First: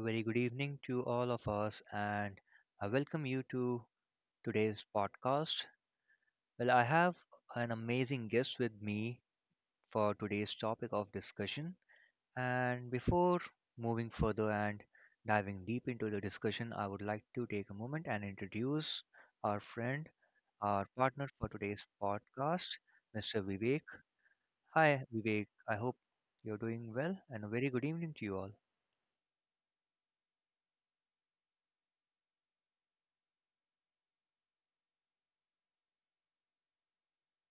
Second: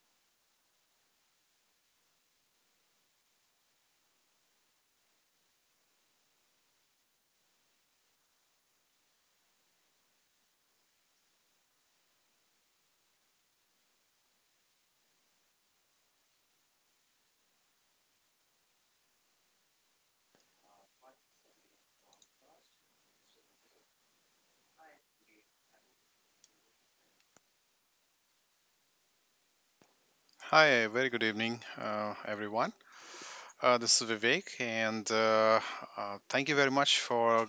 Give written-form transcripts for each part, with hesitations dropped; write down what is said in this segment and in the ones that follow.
very good evening to all of us, and I welcome you to today's podcast. Well, I have an amazing guest with me for today's topic of discussion. And before moving further and diving deep into the discussion, I would like to take a moment and introduce our friend, our partner for today's podcast, Mr. Vivek. Hi, Vivek. I hope you're doing well, and a very good evening to you all. Hi, very good evening, everyone. This is Vivek, and thank you very much for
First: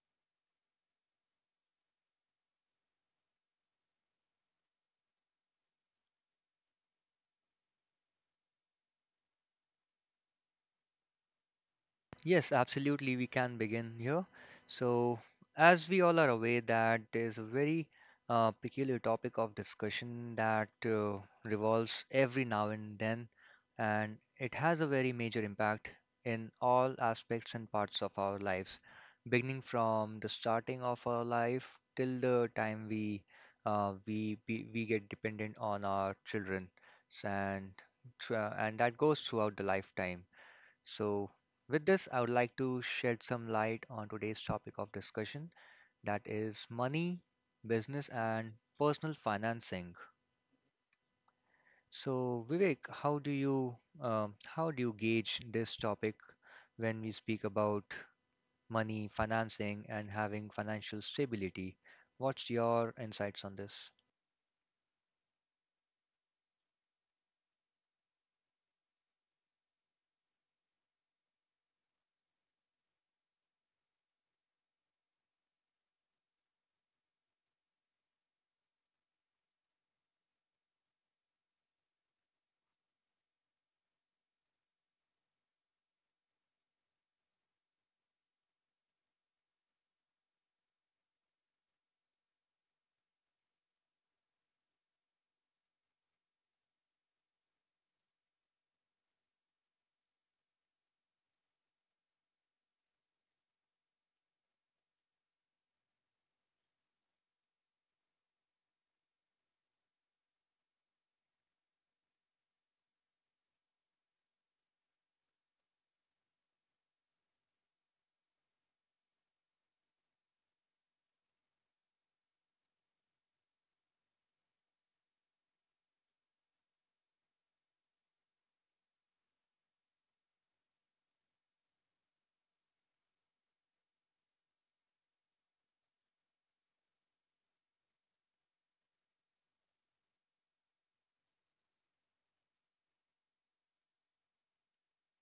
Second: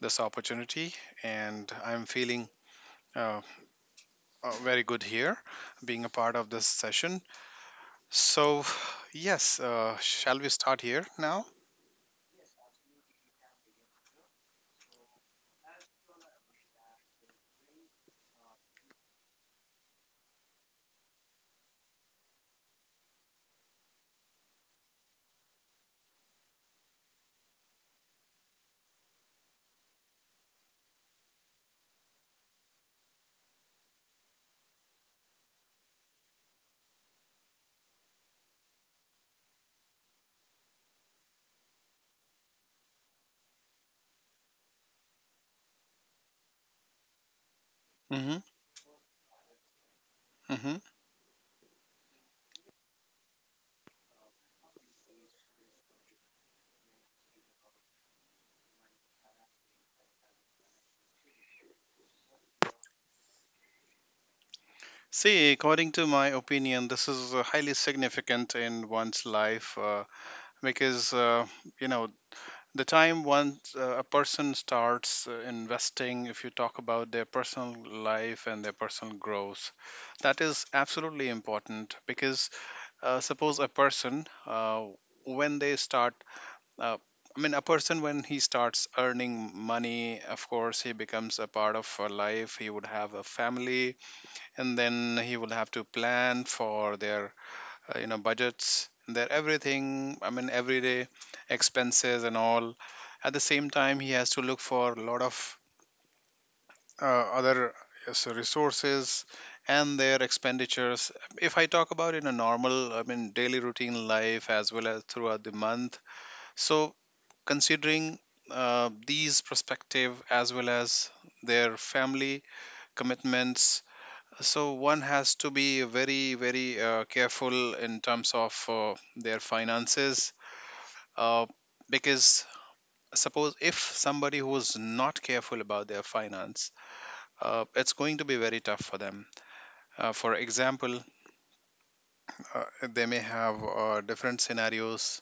this opportunity. And I'm feeling uh, very good here, being a part of this session. So, yes, shall we start here now? Yes, absolutely. We can begin here. So, as we all are aware, that there's a very peculiar topic of discussion that revolves every now and then, and it has a very major impact in all aspects and parts of our lives, beginning from the starting of our life till the time we we get dependent on our children, and and that goes throughout the lifetime. So, with this, I would like to shed some light on today's topic of discussion, that is money, business, Hmm. and personal financing. Hmm. So, Vivek, how do you gauge this topic when we speak about money, financing, and having financial stability? What's your insights on this? See, according to my opinion, this is highly significant in one's life, because you know the time once a person starts investing, if you talk about their personal life and their personal growth, that is absolutely important. Because suppose a person, when they start uh, I mean a person when he starts earning money, of course he becomes a part of a life, he would have a family, and then he will have to plan for their budgets, their everything, everyday expenses and all. At the same time, he has to look for a lot of other resources and their expenditures, if I talk about in a normal, daily routine life as well as throughout the month. So, considering these perspective as well as their family commitments, so one has to be very careful in terms of their finances, uh, because suppose if somebody who's not careful about their finance, it's going to be very tough for them. For example, uh, they may have different scenarios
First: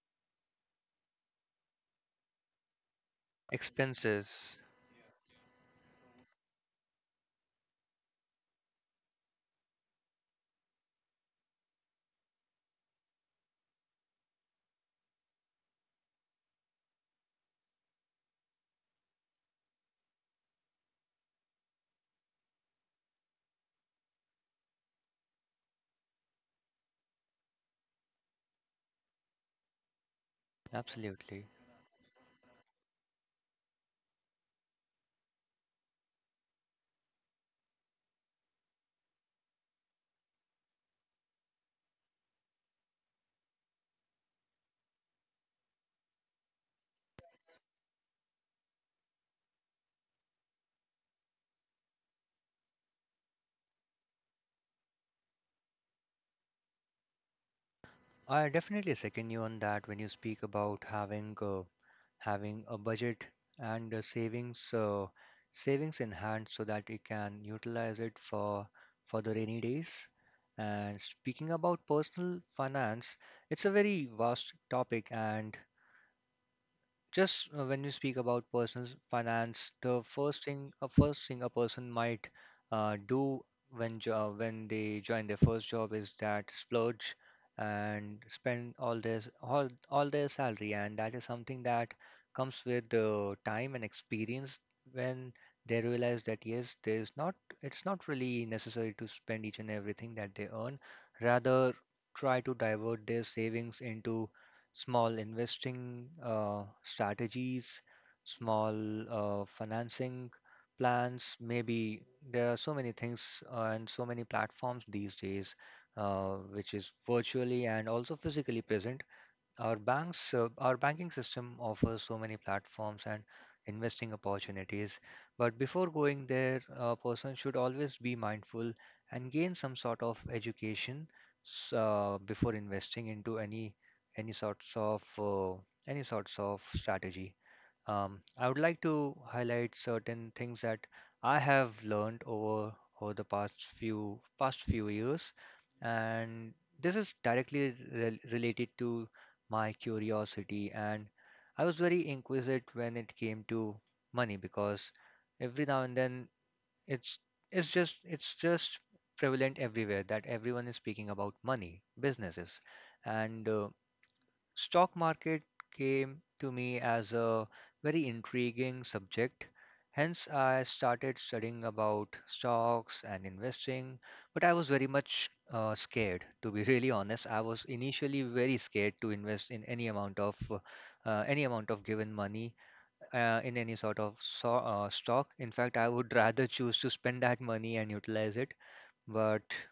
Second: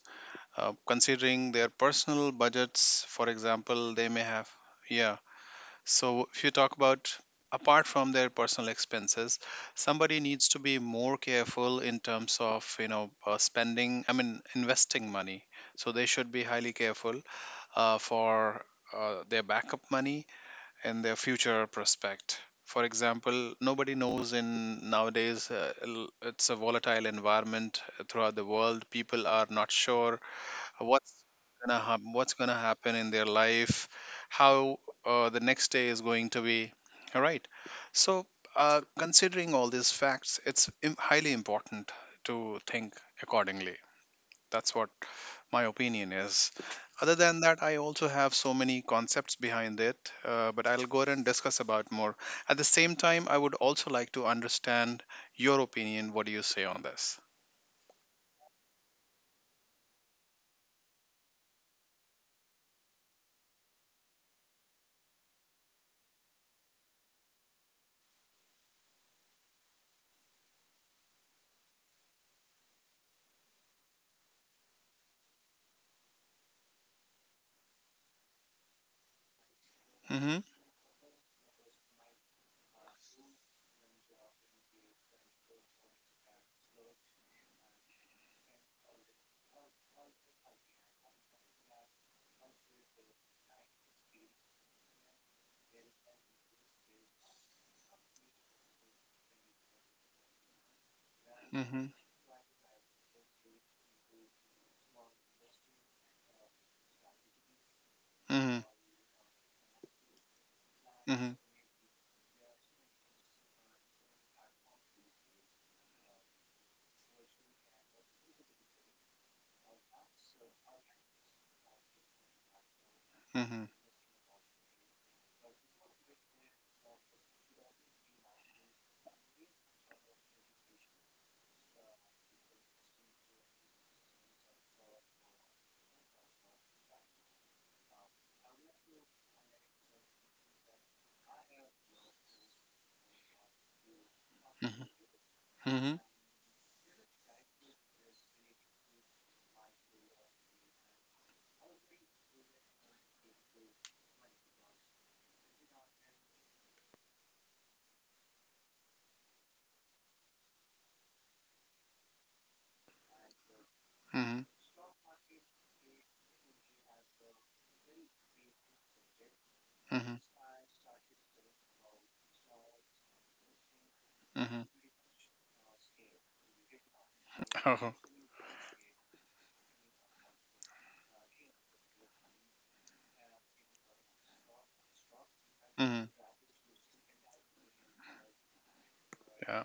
considering their personal budgets. For example, they may have, Expenses, yeah. So, if you talk about, apart from their personal expenses, somebody needs to be more careful in terms of, you know, spending. I mean, investing money. So they should be highly careful for their backup money and their future prospect. For example, nobody knows, in nowadays, it's a volatile environment throughout the world. People are not sure what's absolutely. What's gonna happen in their life, how the next day is going to be. All right. So considering all these facts, it's highly important to think accordingly. That's what my opinion is. Other than that, I also have so many concepts behind it, but I'll go ahead and discuss about more. At the same time, I would also like to understand your opinion. What do you say on this? I definitely second you on that when you speak about having having a budget and savings savings in hand so that you can utilize it for the rainy days. And speaking about personal finance, it's a very vast topic. And just when you speak about personal finance, the Mm-hmm. First thing a person might do when when they join their first job is that splurge and spend all their all their salary, and that is something that comes with the time and experience when they realize that yes, there's not it's not really necessary to spend each and everything that they earn. Rather, Mm-hmm. try to divert their savings into small investing strategies, Mm-hmm. small financing plans. Mm-hmm. Maybe there are so many things and so many platforms these days, which is virtually and also physically present. Our banks, our banking system, offers so many platforms and Mm-hmm. investing opportunities, but before going there a person should always be mindful and gain some sort of education before investing into any any sorts of uh, any sorts of strategy. I would like to highlight certain things that I have learned over the past few years, Mm-hmm. and this is directly related to my curiosity. And I was very inquisitive when it came to money because every now and then it's it's just prevalent everywhere that everyone is speaking about money, businesses, and Mhm. stock market came to me as a very intriguing subject. Mhm. Hence, I started studying about stocks and investing, but I was Mhm. very much scared, to be really honest. I was Oh. initially very scared to invest in any amount of given money in any sort of stock. In fact, I would Mhm. rather choose to spend that money and utilize it. But Yeah.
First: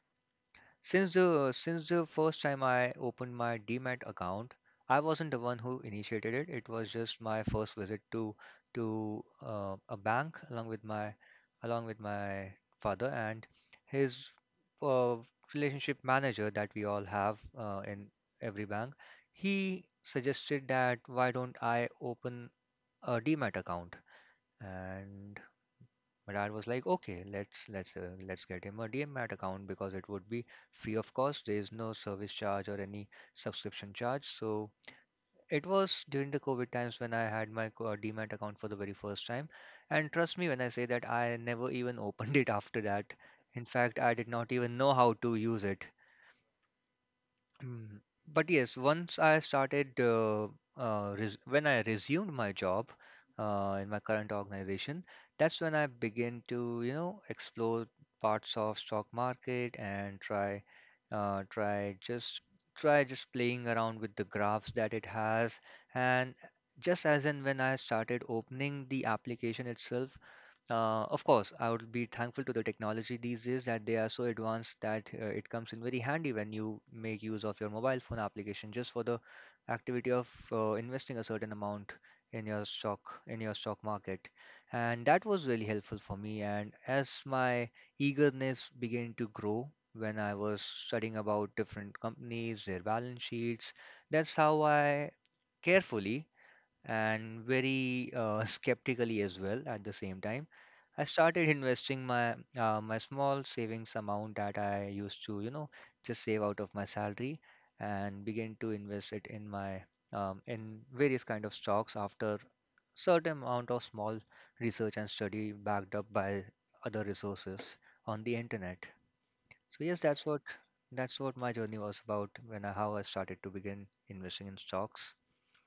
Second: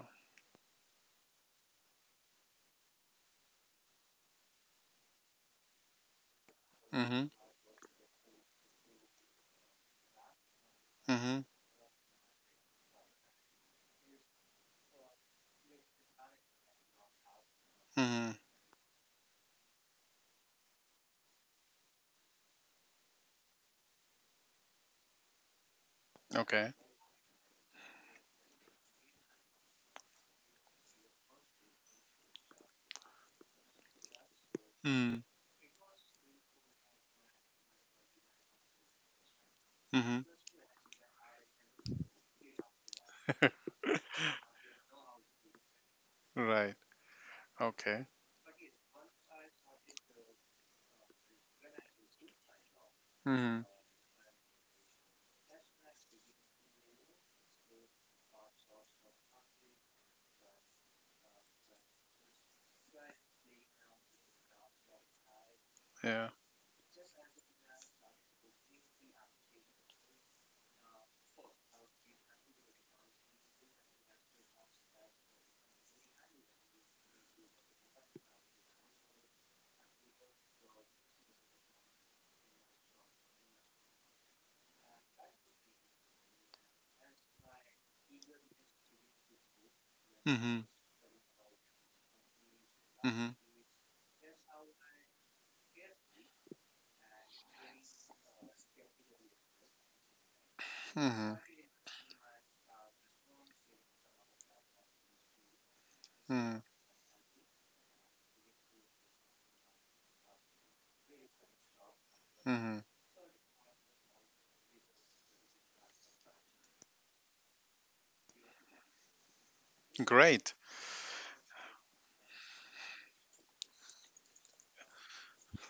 since the first time I opened my Demat account, I wasn't the one who initiated it. It was just Mhm. my first visit to a bank along with my Mhm. along with my father and his uh, relationship manager that we all have in Mhm. every bank. He suggested that why don't I open a Demat account? And my dad was Okay. like, "Okay, let's get him a DMAT account because it would be free of cost. There is no service charge or any subscription charge." So Mm. it was during the COVID times when I had my DMAT account for the very first time, and Mhm. trust me when I say that I never even opened it after that. In fact, I did not even know how to use it. Right. Mm. Okay. But yes, once I started, res when I resumed my job Mhm. In my current organization, that's when I began to, you know, explore parts of stock market and uh, try just try just playing around with the graphs that it has. Yeah. And just as and when I started opening the application itself, of course, I would be thankful to the technology these days that they are so advanced that it comes in very handy when you make use of your mobile phone application just for the activity of investing a certain amount in your stock market. And that was really helpful for me. And as my eagerness began to grow, when I Mhm. was studying about different companies, their balance Mhm. sheets, that's how I carefully and very skeptically as well at the same time, I Mhm. started investing my my small savings amount that I used to, you know, just save Mhm. out of my salary and begin to invest it in my in various kind of stocks after Mhm. certain amount of small research and study backed up by other resources on the internet. So yes, Great. that's what my journey was about when I, how I started to begin investing in stocks.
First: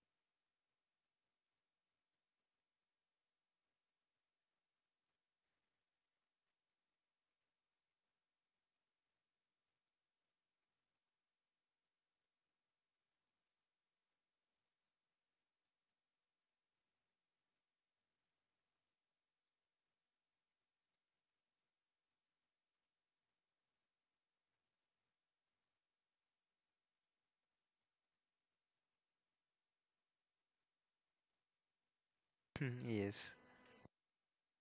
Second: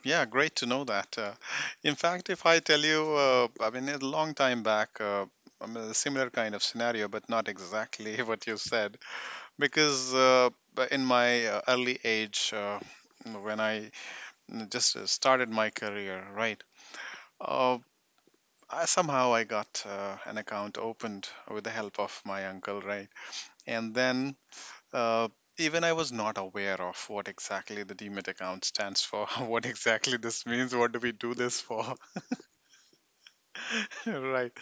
Yeah, great to know that. In fact, if I tell you, I mean, a long time back, I mean, a similar kind of scenario, but not exactly what you said, because but in my early age, when I mm, just started my career, right? Uh, somehow I got an account opened with the help of my uncle, right? And then uh, even I was not aware of what exactly the Demat account stands for, what exactly this means, what do we do this for, Yes. right?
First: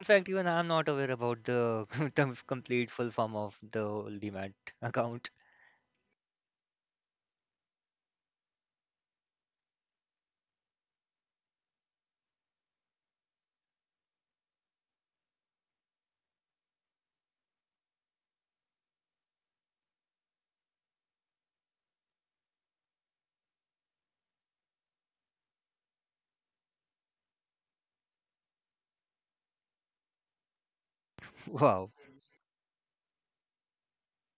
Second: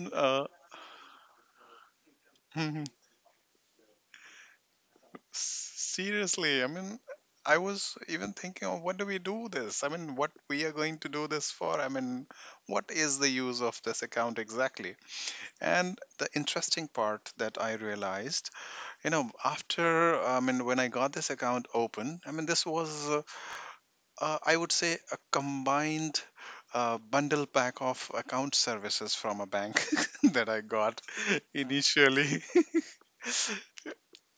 In fact, even I'm not aware about the the complete full form of the Demat account. seriously, I mean. I was even thinking of, what do we do this? I mean, what we are going to do this for? I mean, what is the use of this account exactly? And the interesting part that I realized, you know, after, when I got this account open, this was I would say a combined bundle pack of account services from a bank that I got Wow. initially.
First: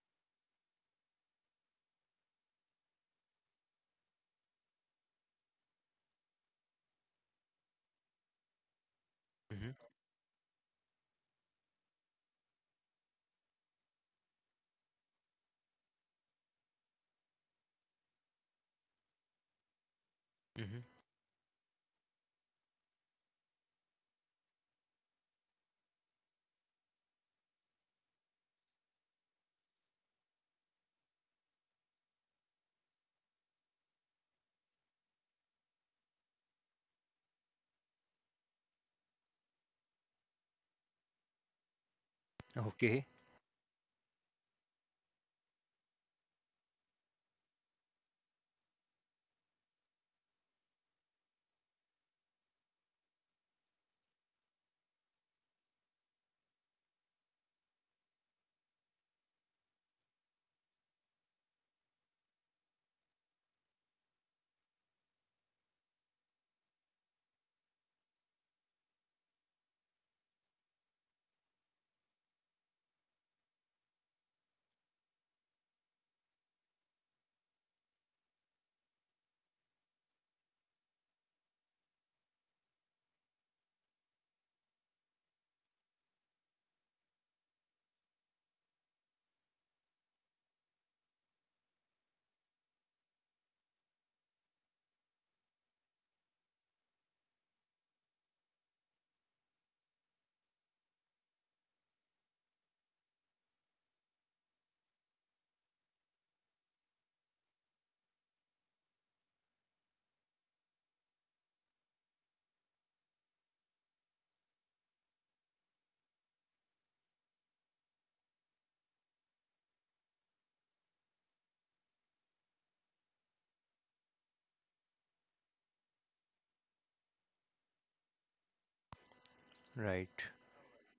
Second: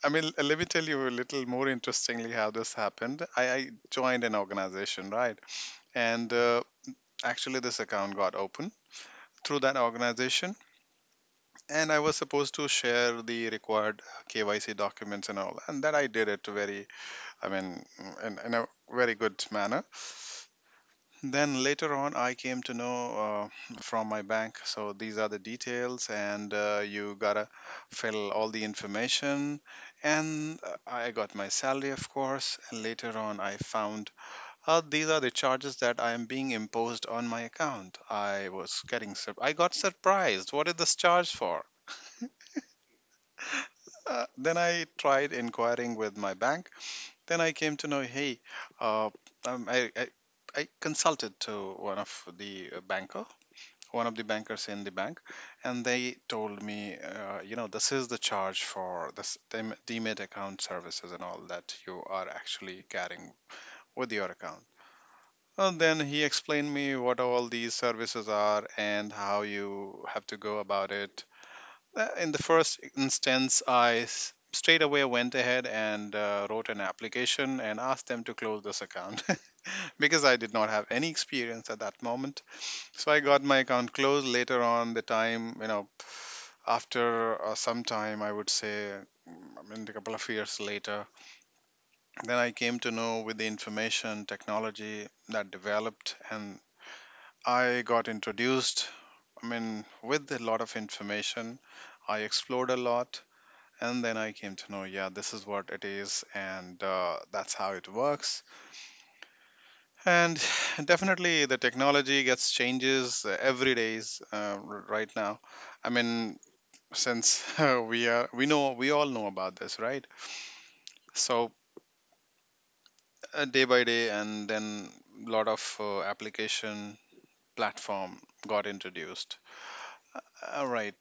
Let me tell you a little more interestingly how this happened. I joined an organization, right? And actually, this account got open through Hmm. that organization. And I was supposed to share the required KYC documents and all, and that I did it very, I mean, in a very good manner. Hmm. Then later on, I came to know from my bank. So these are the details, and you gotta fill all the information. And I got my salary, of course. And later on, I found these are the charges that I am being imposed on my account. I was getting I got surprised. What is this charge for? Okay. Then I tried inquiring with my bank. Then I came to know, hey, uh, um, I, I I consulted to one of the banker, one of the bankers in the bank, and they told me, you know, this is the charge for this demat account services and all that you are actually carrying with your account. And then he explained me what all these services are and how you have to go about it. In the first instance, straight away went ahead and wrote an application and asked them to close this account because I did not have any experience at that moment. So I got my account closed later on the time, you know, after some time, I would say, I mean, a couple of years later. Then I came to know, with the information technology that developed, and I got introduced, I mean, with a lot of information. I explored a lot, and then I came to know, yeah, this is what it is, and that's how it works. And definitely the technology gets changes every days. Right now, i mean since we know, we all know about this, right? So, day by day, and then lot of application, platform got introduced. Right. All right.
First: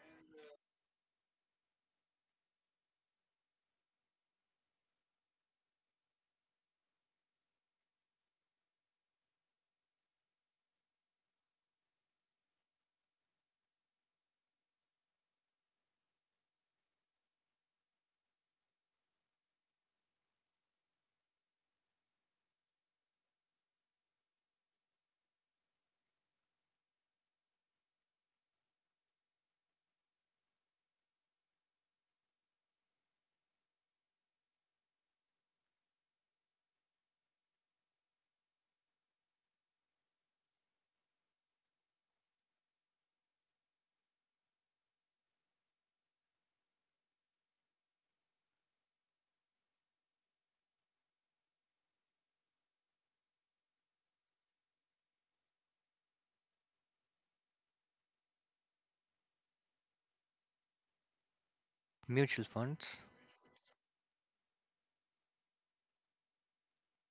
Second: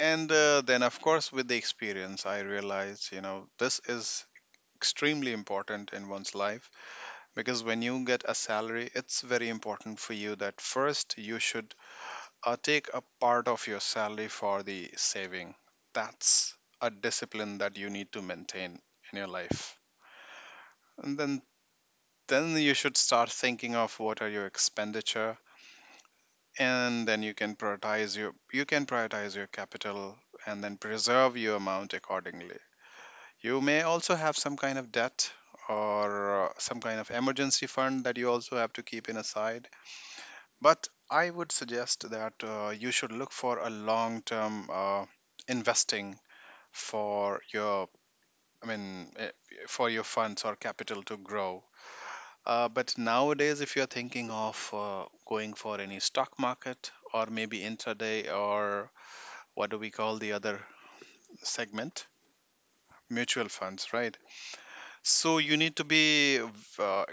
And then, of course, with the experience, I realized, you know, this is extremely important in one's life, because when you get a salary, it's very important for you that first you should take a part of your salary for the saving. That's a discipline that you need to maintain in your life. And then you should start thinking of what are your expenditure, and then you can prioritize your you can prioritize your capital, and then preserve your amount accordingly. You may also have some kind of debt, or some kind of emergency fund that you also have to keep in aside. But I would suggest that you should look for a long-term investing for your, I mean, for your funds or capital to grow. But nowadays, if you're thinking of going for any stock market or maybe intraday, or what do we call the other segment, Mutual funds. mutual funds, right? So you need to be, uh,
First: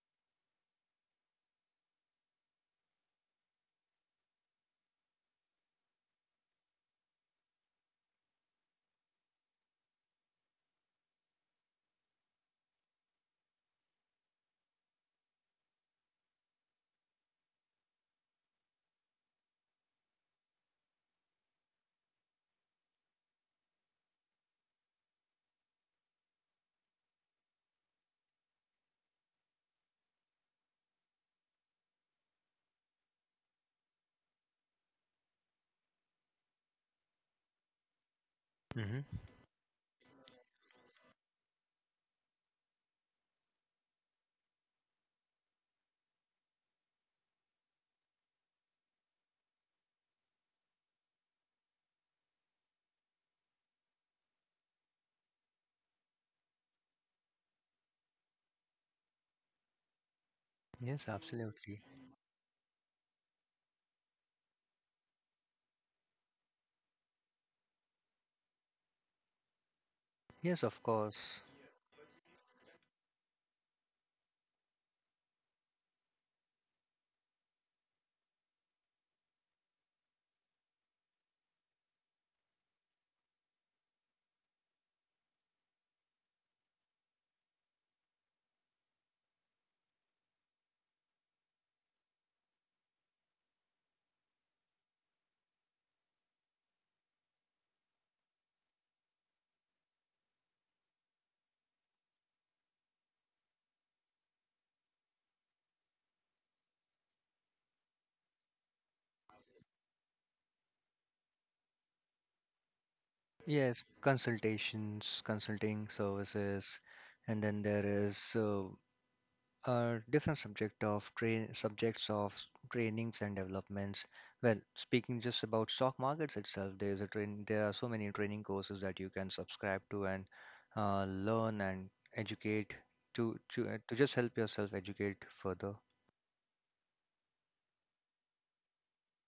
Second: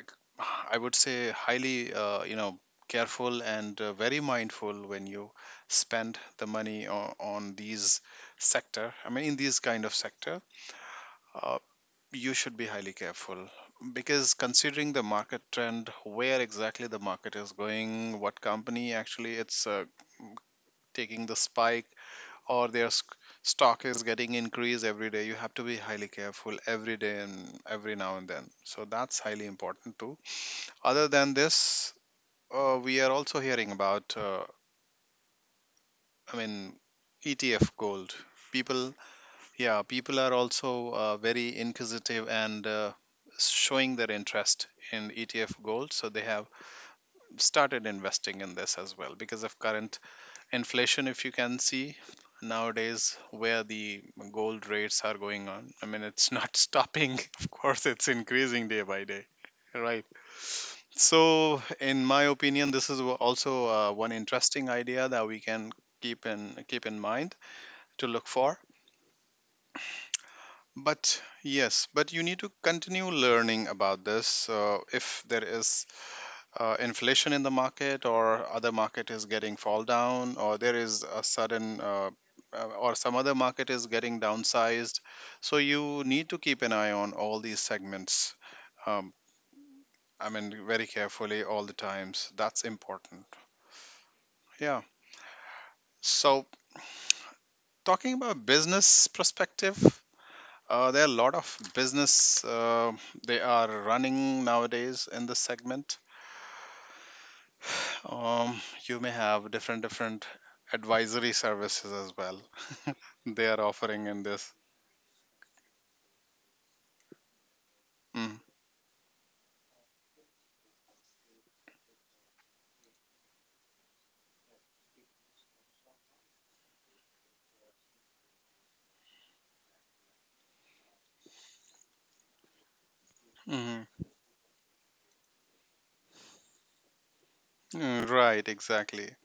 I would say, highly, you know, careful and very mindful when you spend the money on these sector. I mean, in these kind of sector, uh, you should be highly careful, because considering the market trend, where exactly the market is going, what company actually it's taking the spike or their stock is getting increased every day, you have to be highly careful every day and every now and then. So that's highly important too. Other than this, we are also hearing about i mean ETF gold. People, Hmm. yeah, people are also very inquisitive and showing their interest in ETF gold, so they have started investing in this as well, because of current inflation. If you can see nowadays where the gold rates are going on, it's not stopping, of course, it's increasing day by day, right? Yes, So, absolutely. in my opinion, this is also one interesting idea that we can keep in keep in mind to look for. Yes, of But course. yes, but you need to continue learning about this. If there is inflation in the market, or other market is getting fall down, or there is a sudden or some other market is getting downsized, so you need to keep an eye on all these segments, um, very carefully, all the times. That's important. Yeah. So, talking about business perspective, there are a lot of business, they are running nowadays in this segment. Um, you may have different different advisory services as well. They are Yes, offering in this. consultations, consulting services, and then there is Mm, uh, different subject of train subjects of trainings and developments. Well, speaking just about stock markets itself, there is a train. There are so many training courses that you can subscribe to and learn and educate to mhm. just help yourself educate further. Mm, right, exactly.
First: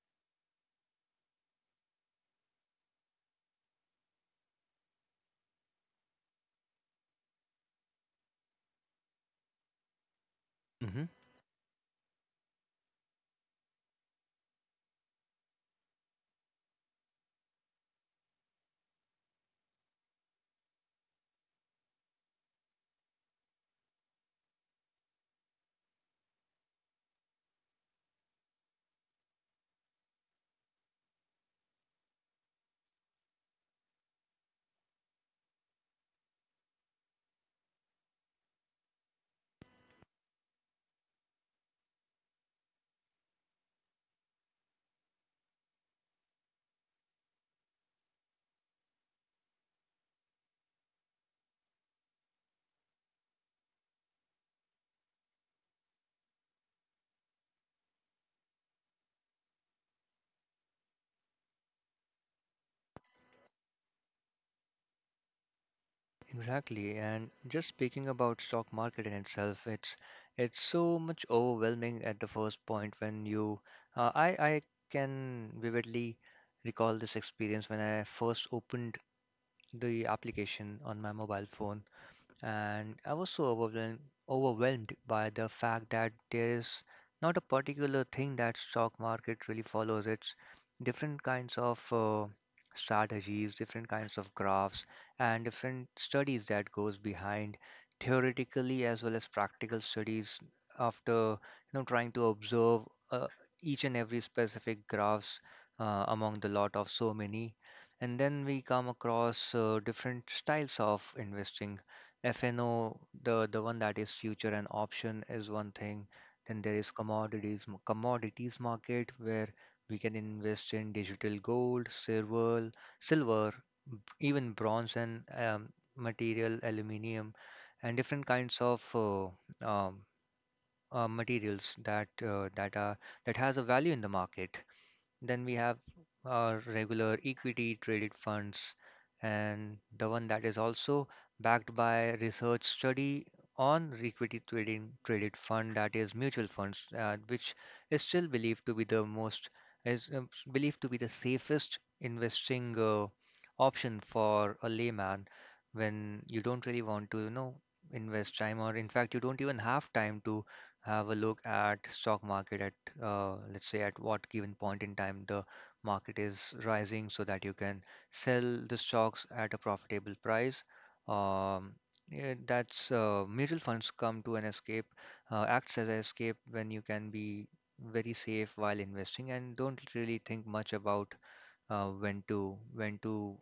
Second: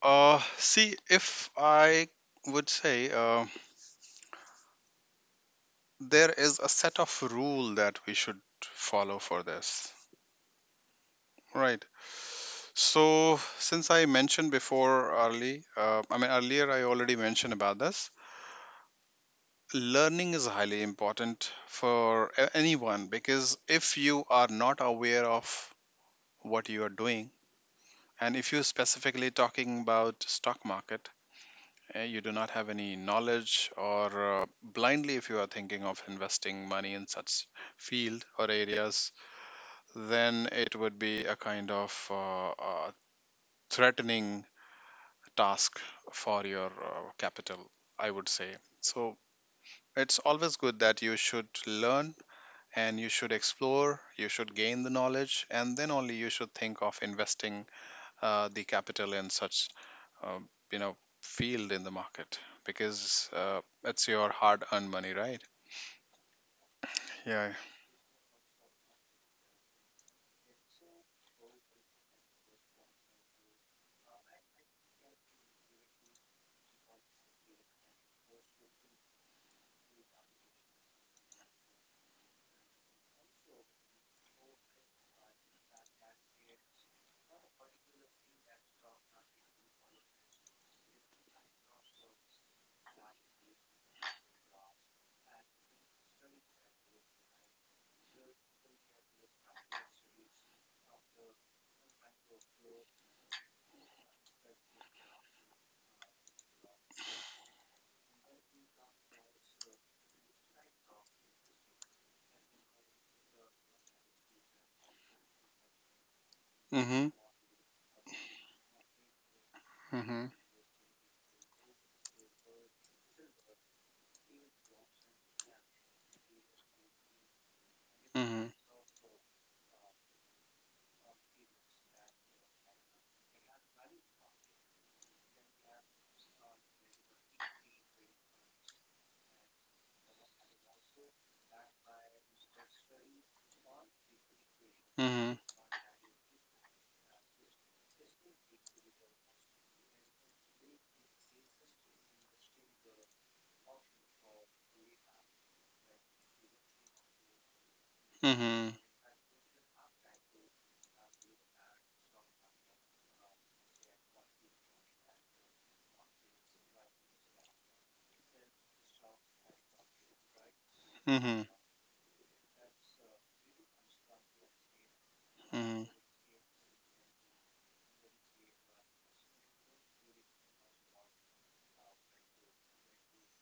See, if I would say, there is a set of rule that we should follow for this, Hmm. right? So, since I mentioned before early, I mean, earlier I already mentioned about this. Learning is highly important for anyone, because if you are not aware of what you are doing, and if you're specifically talking about stock market, you do not have any knowledge, or blindly if you are thinking of investing money in such field or areas, then it would be a kind of threatening task for your capital, I would say. So it's always good that you should learn, and you should explore, you should gain the knowledge, and then only you should think of investing the capital in such uh, you know field in the market, because it's your hard earned money, right? Exactly, and Yeah. just speaking about stock market in itself, it's so much overwhelming at the first point when you I can vividly recall this experience when I first opened the application on my mobile phone and I was so overwhelmed by the fact that there is not a particular thing that stock market really follows. It's different kinds of strategies, different kinds of graphs, and different studies that goes behind theoretically as well as practical studies, after you know trying to observe uh, each and every specific graphs among the lot of so many. And then we come across different styles of investing. FNO, the one that is future and option is one thing. Then there is Mm-hmm. Commodities market where we can Mm-hmm. invest in digital gold, silver, b- even bronze and material, aluminium, and different Mm-hmm. kinds of um, materials that that are that has a value in the market. Then we have our regular equity traded funds and the one that is also backed by research study on equity trading traded fund, that is mutual funds, which is still believed to be the most is believed to be the safest investing option for a layman, when you don't really want to, you know, invest time, Mm-hmm. or in fact you don't even have time to have a look at stock market at let's say at what given point in time the market is rising so that you can sell the stocks at a profitable price. Mm-hmm. Um, yeah, that's mutual funds come to an escape, acts Mm-hmm. as an escape when you can be very safe while investing and don't really think much about when to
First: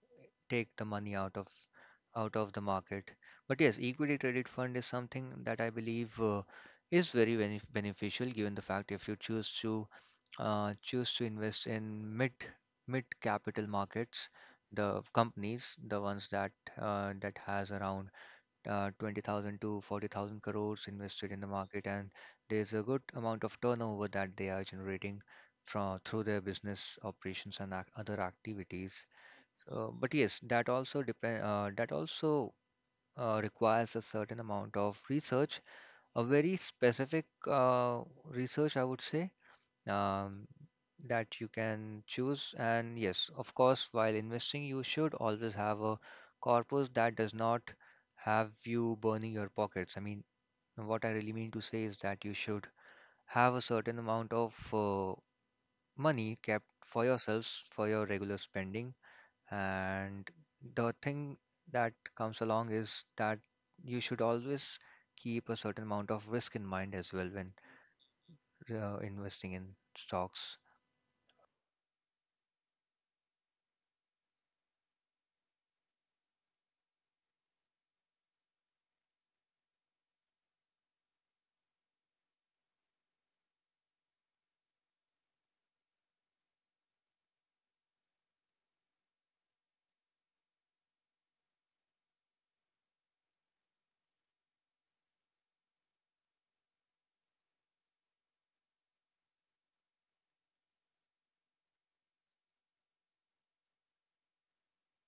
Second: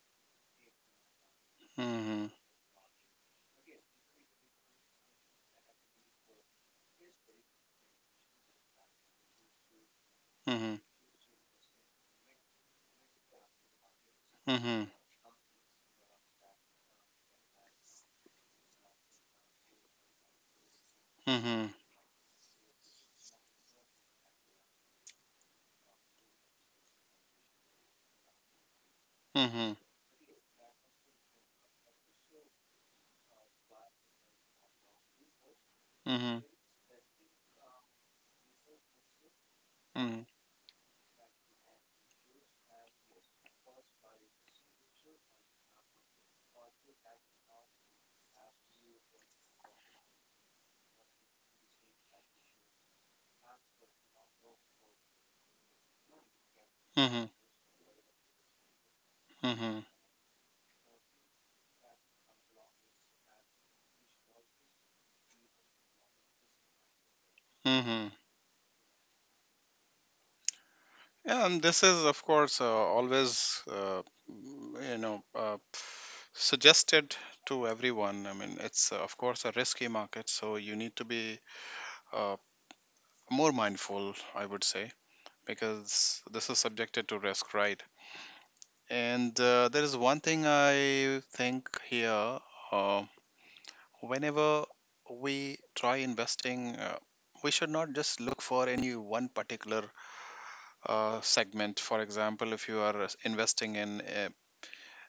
take the money out of Mm-hmm. The market. But yes, equity traded fund is something that I believe is very beneficial given the fact if you choose to Mm-hmm. Invest in mid capital markets, Mm-hmm. the companies, the ones that that has around 20,000 to 40,000 crores invested in the Mm-hmm. market, and there's a good amount of turnover that they are generating from through their business operations and ac other activities. Mm-hmm. So, but yes, that also requires a certain amount of research, a Mm-hmm. very specific uh, research, I would say, um, that you can choose. And yes, of course, while investing, you should always have a corpus that does not have you burning your pockets. I mean, what I really mean to say is that you should have a certain amount of money kept for Mm-hmm. yourselves for your regular spending. Mm-hmm. And the thing that comes along is that you should always keep a certain amount of risk in mind as well when Mm-hmm. Investing in stocks, Yeah, and this is, of course, always mm, you know uh, suggested to everyone. I mean, it's, of course, a risky market, so you need to be uh, more mindful, I would say, because this is subjected to risk, right? And there is one thing I think here: uh, whenever we try investing, we should not just look for any one particular segment. For example, if you are investing in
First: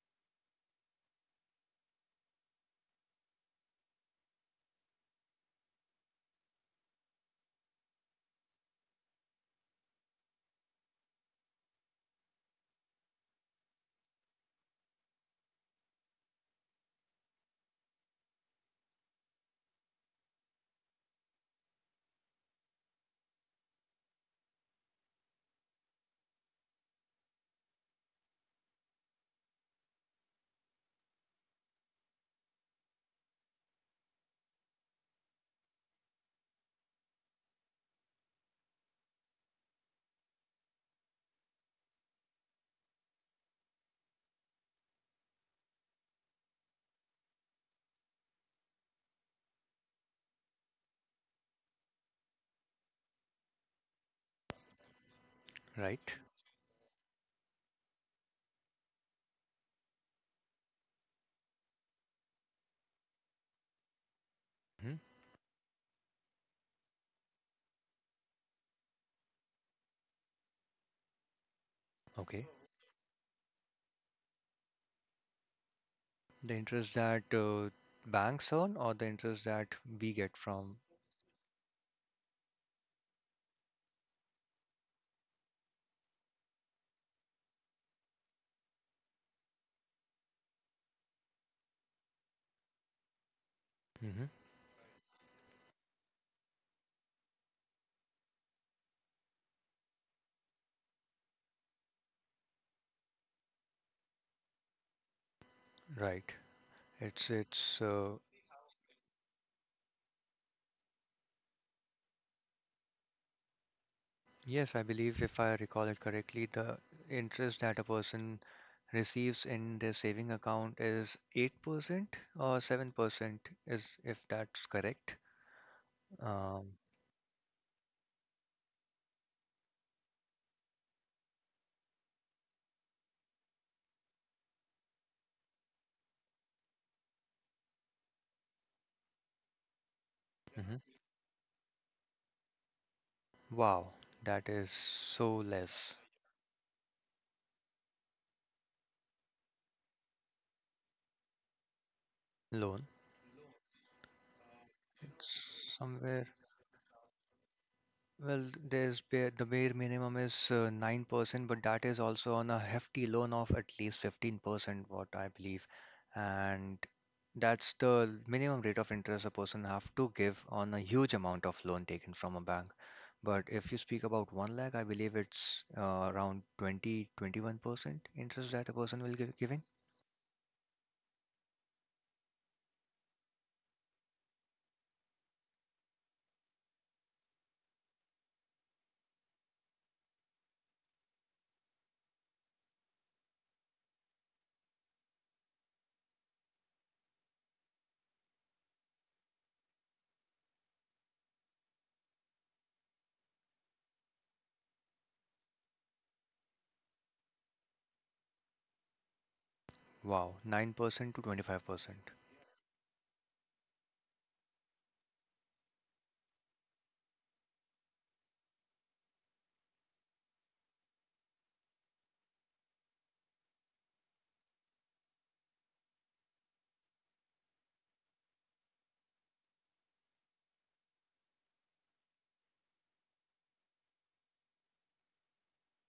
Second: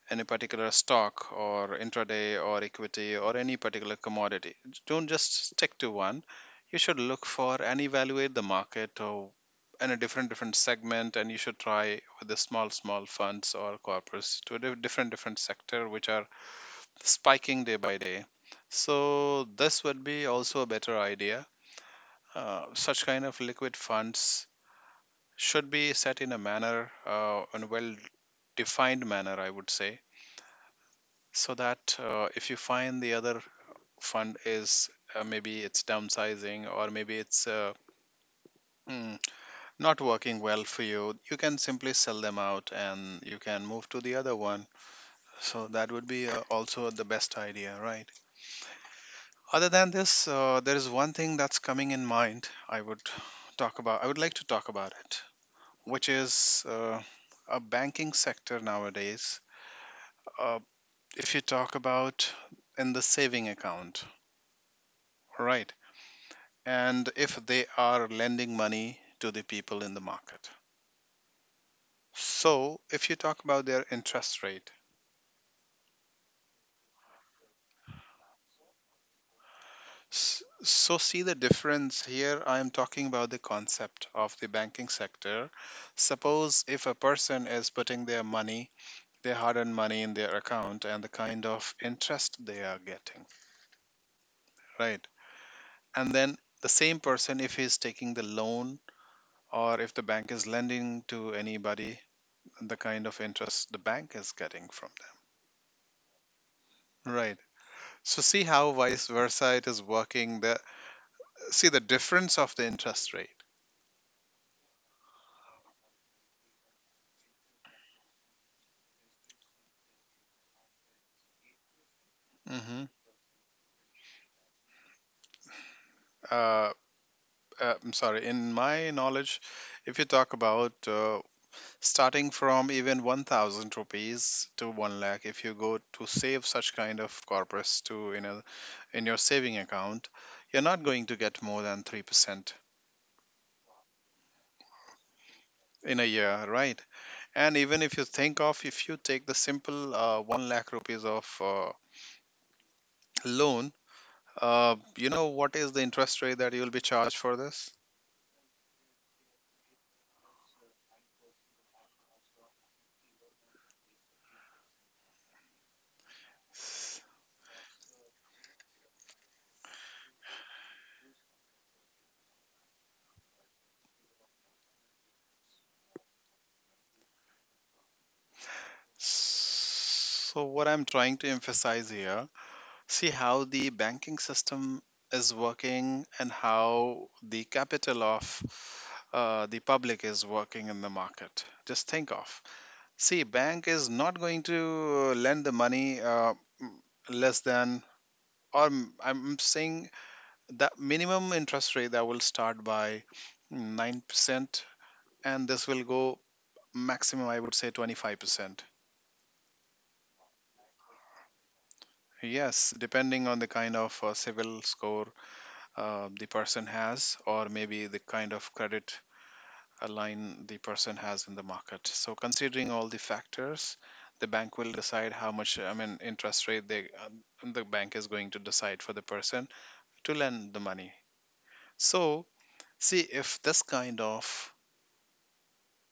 any particular stock or intraday or equity or any particular commodity, don't just stick to one. You should look for and evaluate the market or in a different different segment, and you should try with the small small funds or corporates to a different different sector which are spiking day by day. So this would be also a better idea. Such kind of liquid funds should be set in a manner, in a well defined manner, I would say, so that if you find the other fund is maybe it's downsizing, or maybe it's mm, not working well for you, you can simply sell them out and you can move to the other one. So that would be also the best idea, right? Other than this, there is one thing that's coming in mind. I would like to talk about it, which right? is a banking sector nowadays. uh, if you talk about in the saving account, right? And if they are lending money to the people in the market. Okay. So, if you talk about their interest rate, The interest that banks earn or the interest that we get from. so see the difference here. I am talking about the concept of the banking sector. Suppose if a person is putting their money, their hard earned money in their account, and the kind of interest they are getting, Hmm. right? And then the same person, if he is taking the loan, or if the bank is lending to anybody, the kind of interest the bank is getting from Right. them. Right. It's So see how vice versa it is working. The See the difference of the interest rate. yes, I believe if I recall it correctly, the interest that a person receives in their saving account is 8% or Hmm. 7%, is if that's correct. Uh, Um, I'm sorry. In my knowledge, if you talk about, starting from even 1,000 rupees to one lakh, if you go to save such kind of corpus to in a in your saving account, you're mhm. not going to get more than 3% Wow, that is so less. in a year, right? And even if you think of, if you take the simple one lakh rupees of Loan. loan, you know what is It's the interest somewhere rate that you'll be charged for this? Well, there's the bare minimum is 9%, but that is also on a hefty loan of at least 15%, what I believe. And that's the minimum rate of interest a person have to give on a huge amount of loan taken from a bank. But if you speak about 1 lakh, I believe it's around twenty twenty one percent interest that a person will give giving. So what I'm trying to emphasize here, see how the banking system is working, and how the capital of the public is working in the market. Just think of. See, bank is not going to lend the money m- less than, or I'm saying that minimum interest rate that will start by 9%, and this will go maximum, I would say, 25%. Wow, 9% to 25%. Yes, depending on the kind of civil score the person has, or maybe the kind of credit line the person has in the market. So considering all the factors, the bank will decide how much, I mean, interest rate the bank is going to decide for the person to lend the money. So see, if this kind of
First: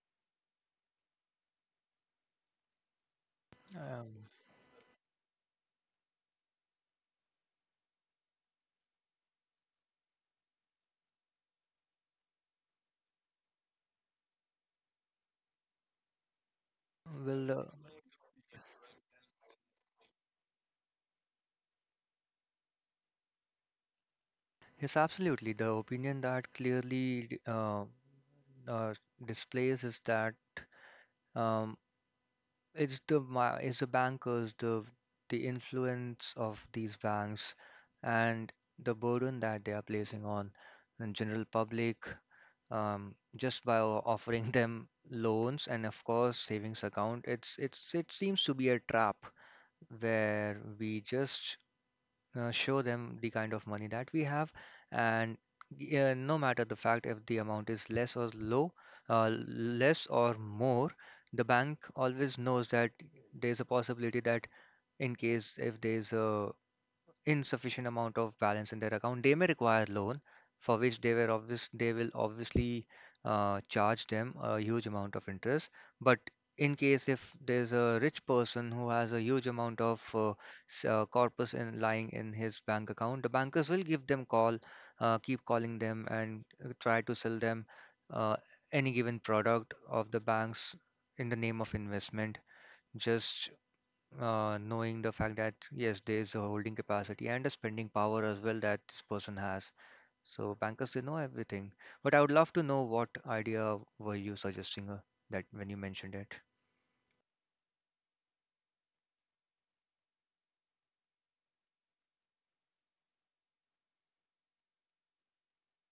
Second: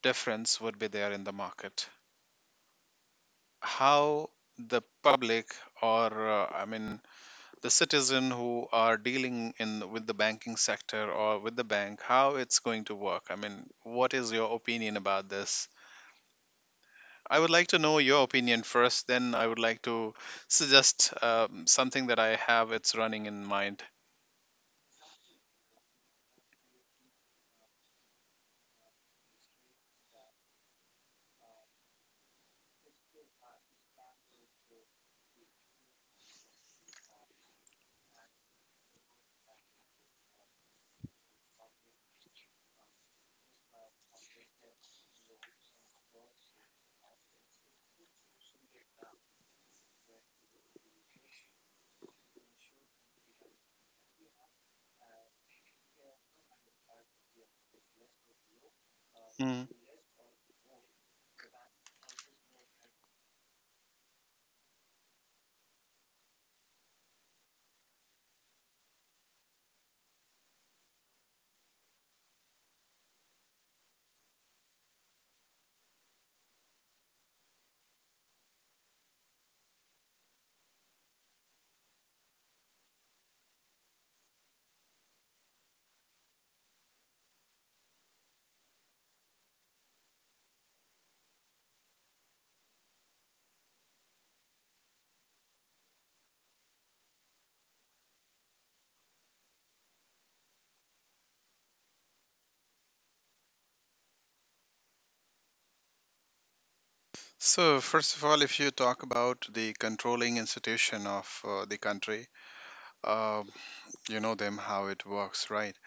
difference would be there in the market, Um, how the public, or I mean, the citizen who are dealing in with the banking sector or with the bank, how it's going to work. I mean, what is your opinion about this? I would well, uh, like to know your opinion first, then I would like to suggest something that I have, it's running in mind. Yes, absolutely. The opinion that clearly uh, displays is that um, it's the bankers, the influence of these banks, and the burden that they are placing on the general public, just by offering them loans and of course savings account. It seems to be a trap where we just show them the kind of money that we have, and yeah, no matter the fact if the amount is less or low Mm. less or more, the bank always knows that there's a possibility that in case if there's a insufficient amount of balance in their account they may require loan, for which they will obviously charge them a huge amount of interest. But in case if there's a rich person who has a huge amount of corpus in lying in his bank account, the bankers will give them call, keep calling them and try to sell them uh, any given product of the banks in the name of investment, just knowing the fact that yes, there is a holding capacity and a spending power as well that this person has. So bankers, they know everything. But I would love to know what idea were you suggesting, that when you mentioned it? So, first of all, if you talk about the controlling institution of the country, um you know them, how it works, right?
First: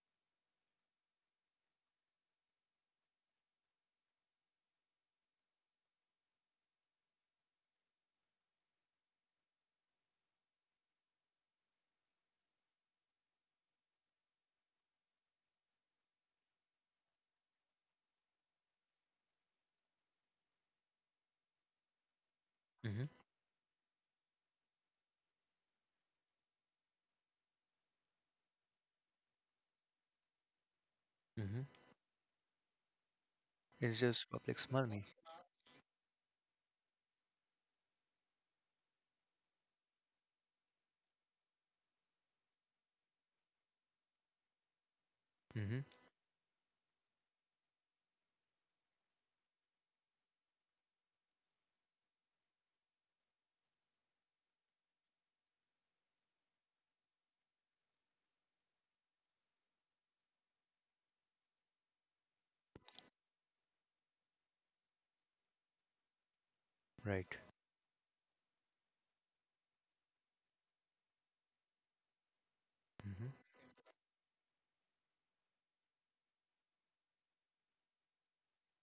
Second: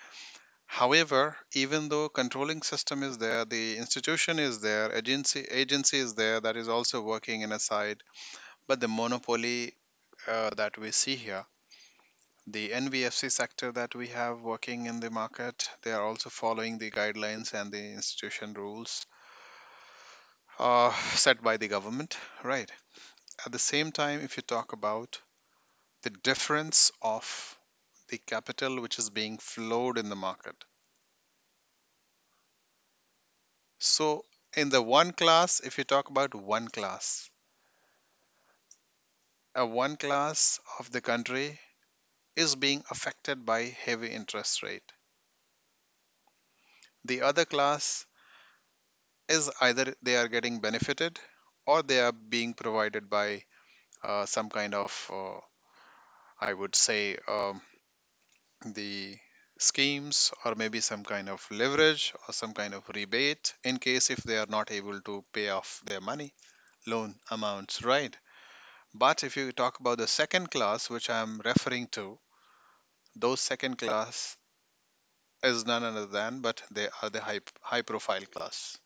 However, even though controlling system is there, the institution is there, agency is there, that is also working in a side, but the monopoly that we see here, the NBFC sector that we have working in the market, they are also following the guidelines and the institution rules set by the government, right? Mm-hmm. At the same time, if you talk about the difference of the capital which is being flowed in the market, Mm-hmm. It's so just public in the money. one class, if you talk about one class, a one class of the country is being affected by heavy interest rate. Mm-hmm. The other class is, either they are getting benefited, or they are being provided by some kind of, I would say, the schemes, or maybe some kind of leverage, or some kind of rebate, in case if they are not able to pay off their money loan Right? amounts, right? But if you talk about the second class which I am referring to, Mm-hmm. those second class is none other than, but they are the high, high profile class.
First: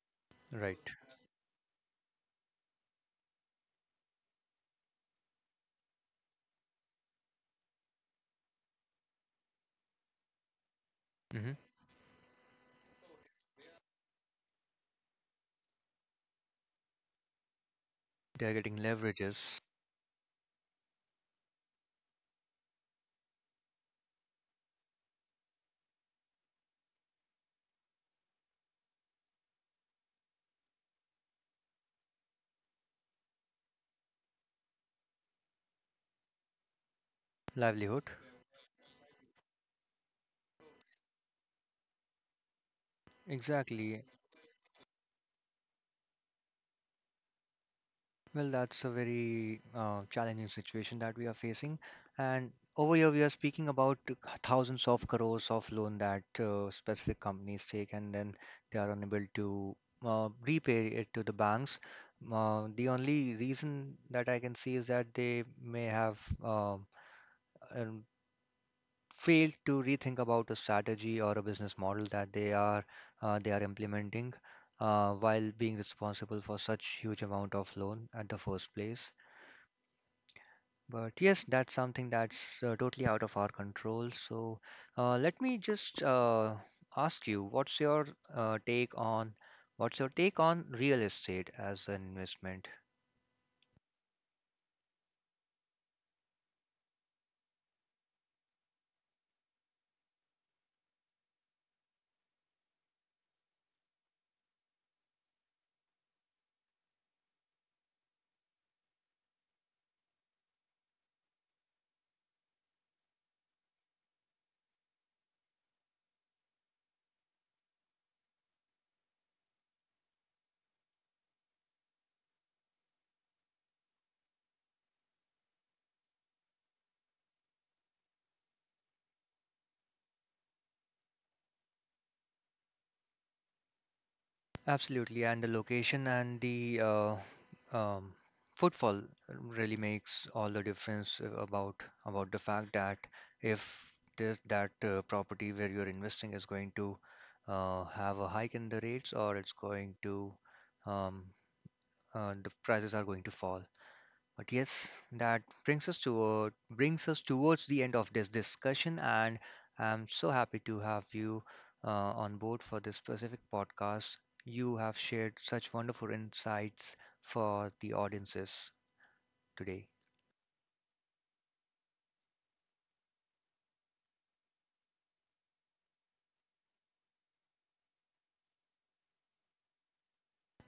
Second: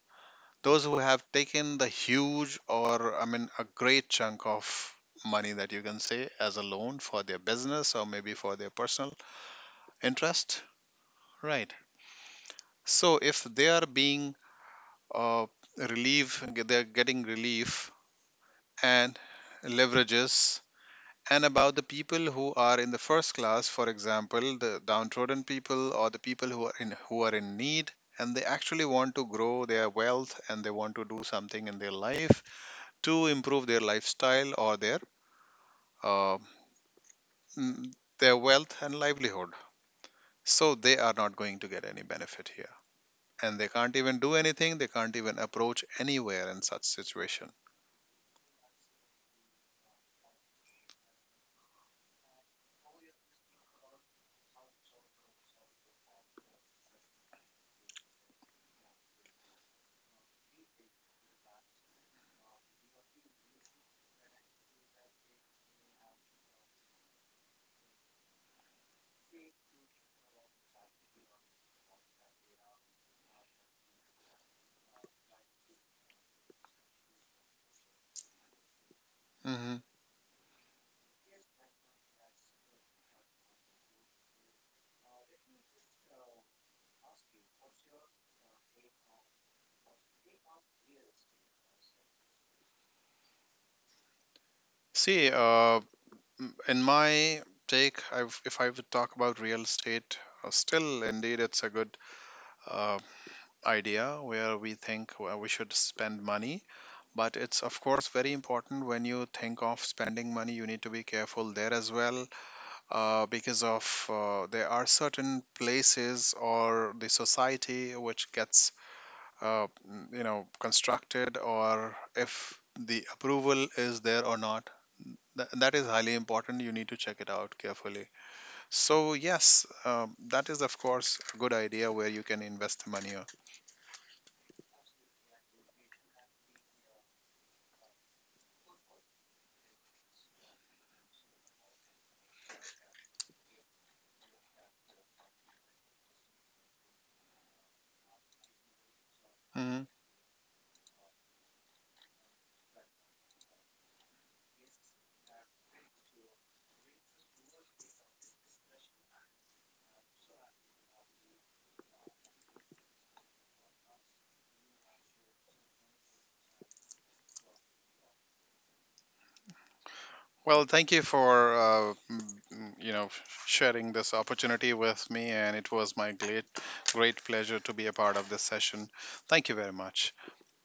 Those Right. who have taken the huge, or, I mean, a great chunk of money that you can say as a loan for their business or maybe for their personal interest, Mm-hmm. right? So if they are being uh, relief, they're getting relief They are getting and leverages, leverages. And about the people who are in the first class, for example, the downtrodden people, or the people who are in, who are in need, and they actually want to grow their wealth, and they want to do something in their life to improve their lifestyle or their uh, mm, livelihood. their wealth and livelihood. So they are not going to get any benefit here, and they can't Exactly. even do anything. They can't even approach anywhere in such situation. Well, that's a very challenging situation that we are facing. And over here, we are speaking about thousands of crores of loan that specific companies take, and then they are unable to repay it to the banks. The only reason that I can see is that they may have um, failed to rethink about a strategy or a business model that they are implementing, while being responsible for such huge amount of loan at the first place. Mhm. But yes, that's something that's totally out of our control. So let me just ask you, what's your take on what's your take on real estate as an investment? See, in my take if I would talk about real estate, still indeed it's a good uh, idea where we think where we should spend money. But it's, of course, very important, when you think of spending money you need to be careful there as well, because of there are certain places or the society which gets constructed, or if the approval is there or not. That is highly important, you need to check it out carefully. So yes, that is, of course, a good idea where you can invest the money. Uh, Absolutely, and the location and the um, footfall really makes all the difference about the fact that if this that property where you're investing is going to have a hike in the rates, or it's mm-hmm. going to um, the prices are going to fall. But yes, that brings us towards the end of this discussion, and I'm so happy to have you on board for this specific podcast. You have shared such wonderful insights for the audiences today. Well, thank you for m- you know sharing this opportunity with me, and it was my great great pleasure to be a part of this session. Thank you very much.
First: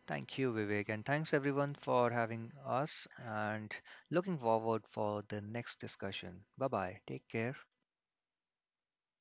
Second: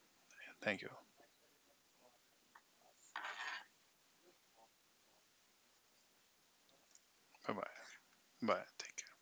Thank you, Thank Vivek, you. and thanks everyone for having us. And looking forward for the next discussion. Bye bye. Take Bye care. bye. Bye. Take care.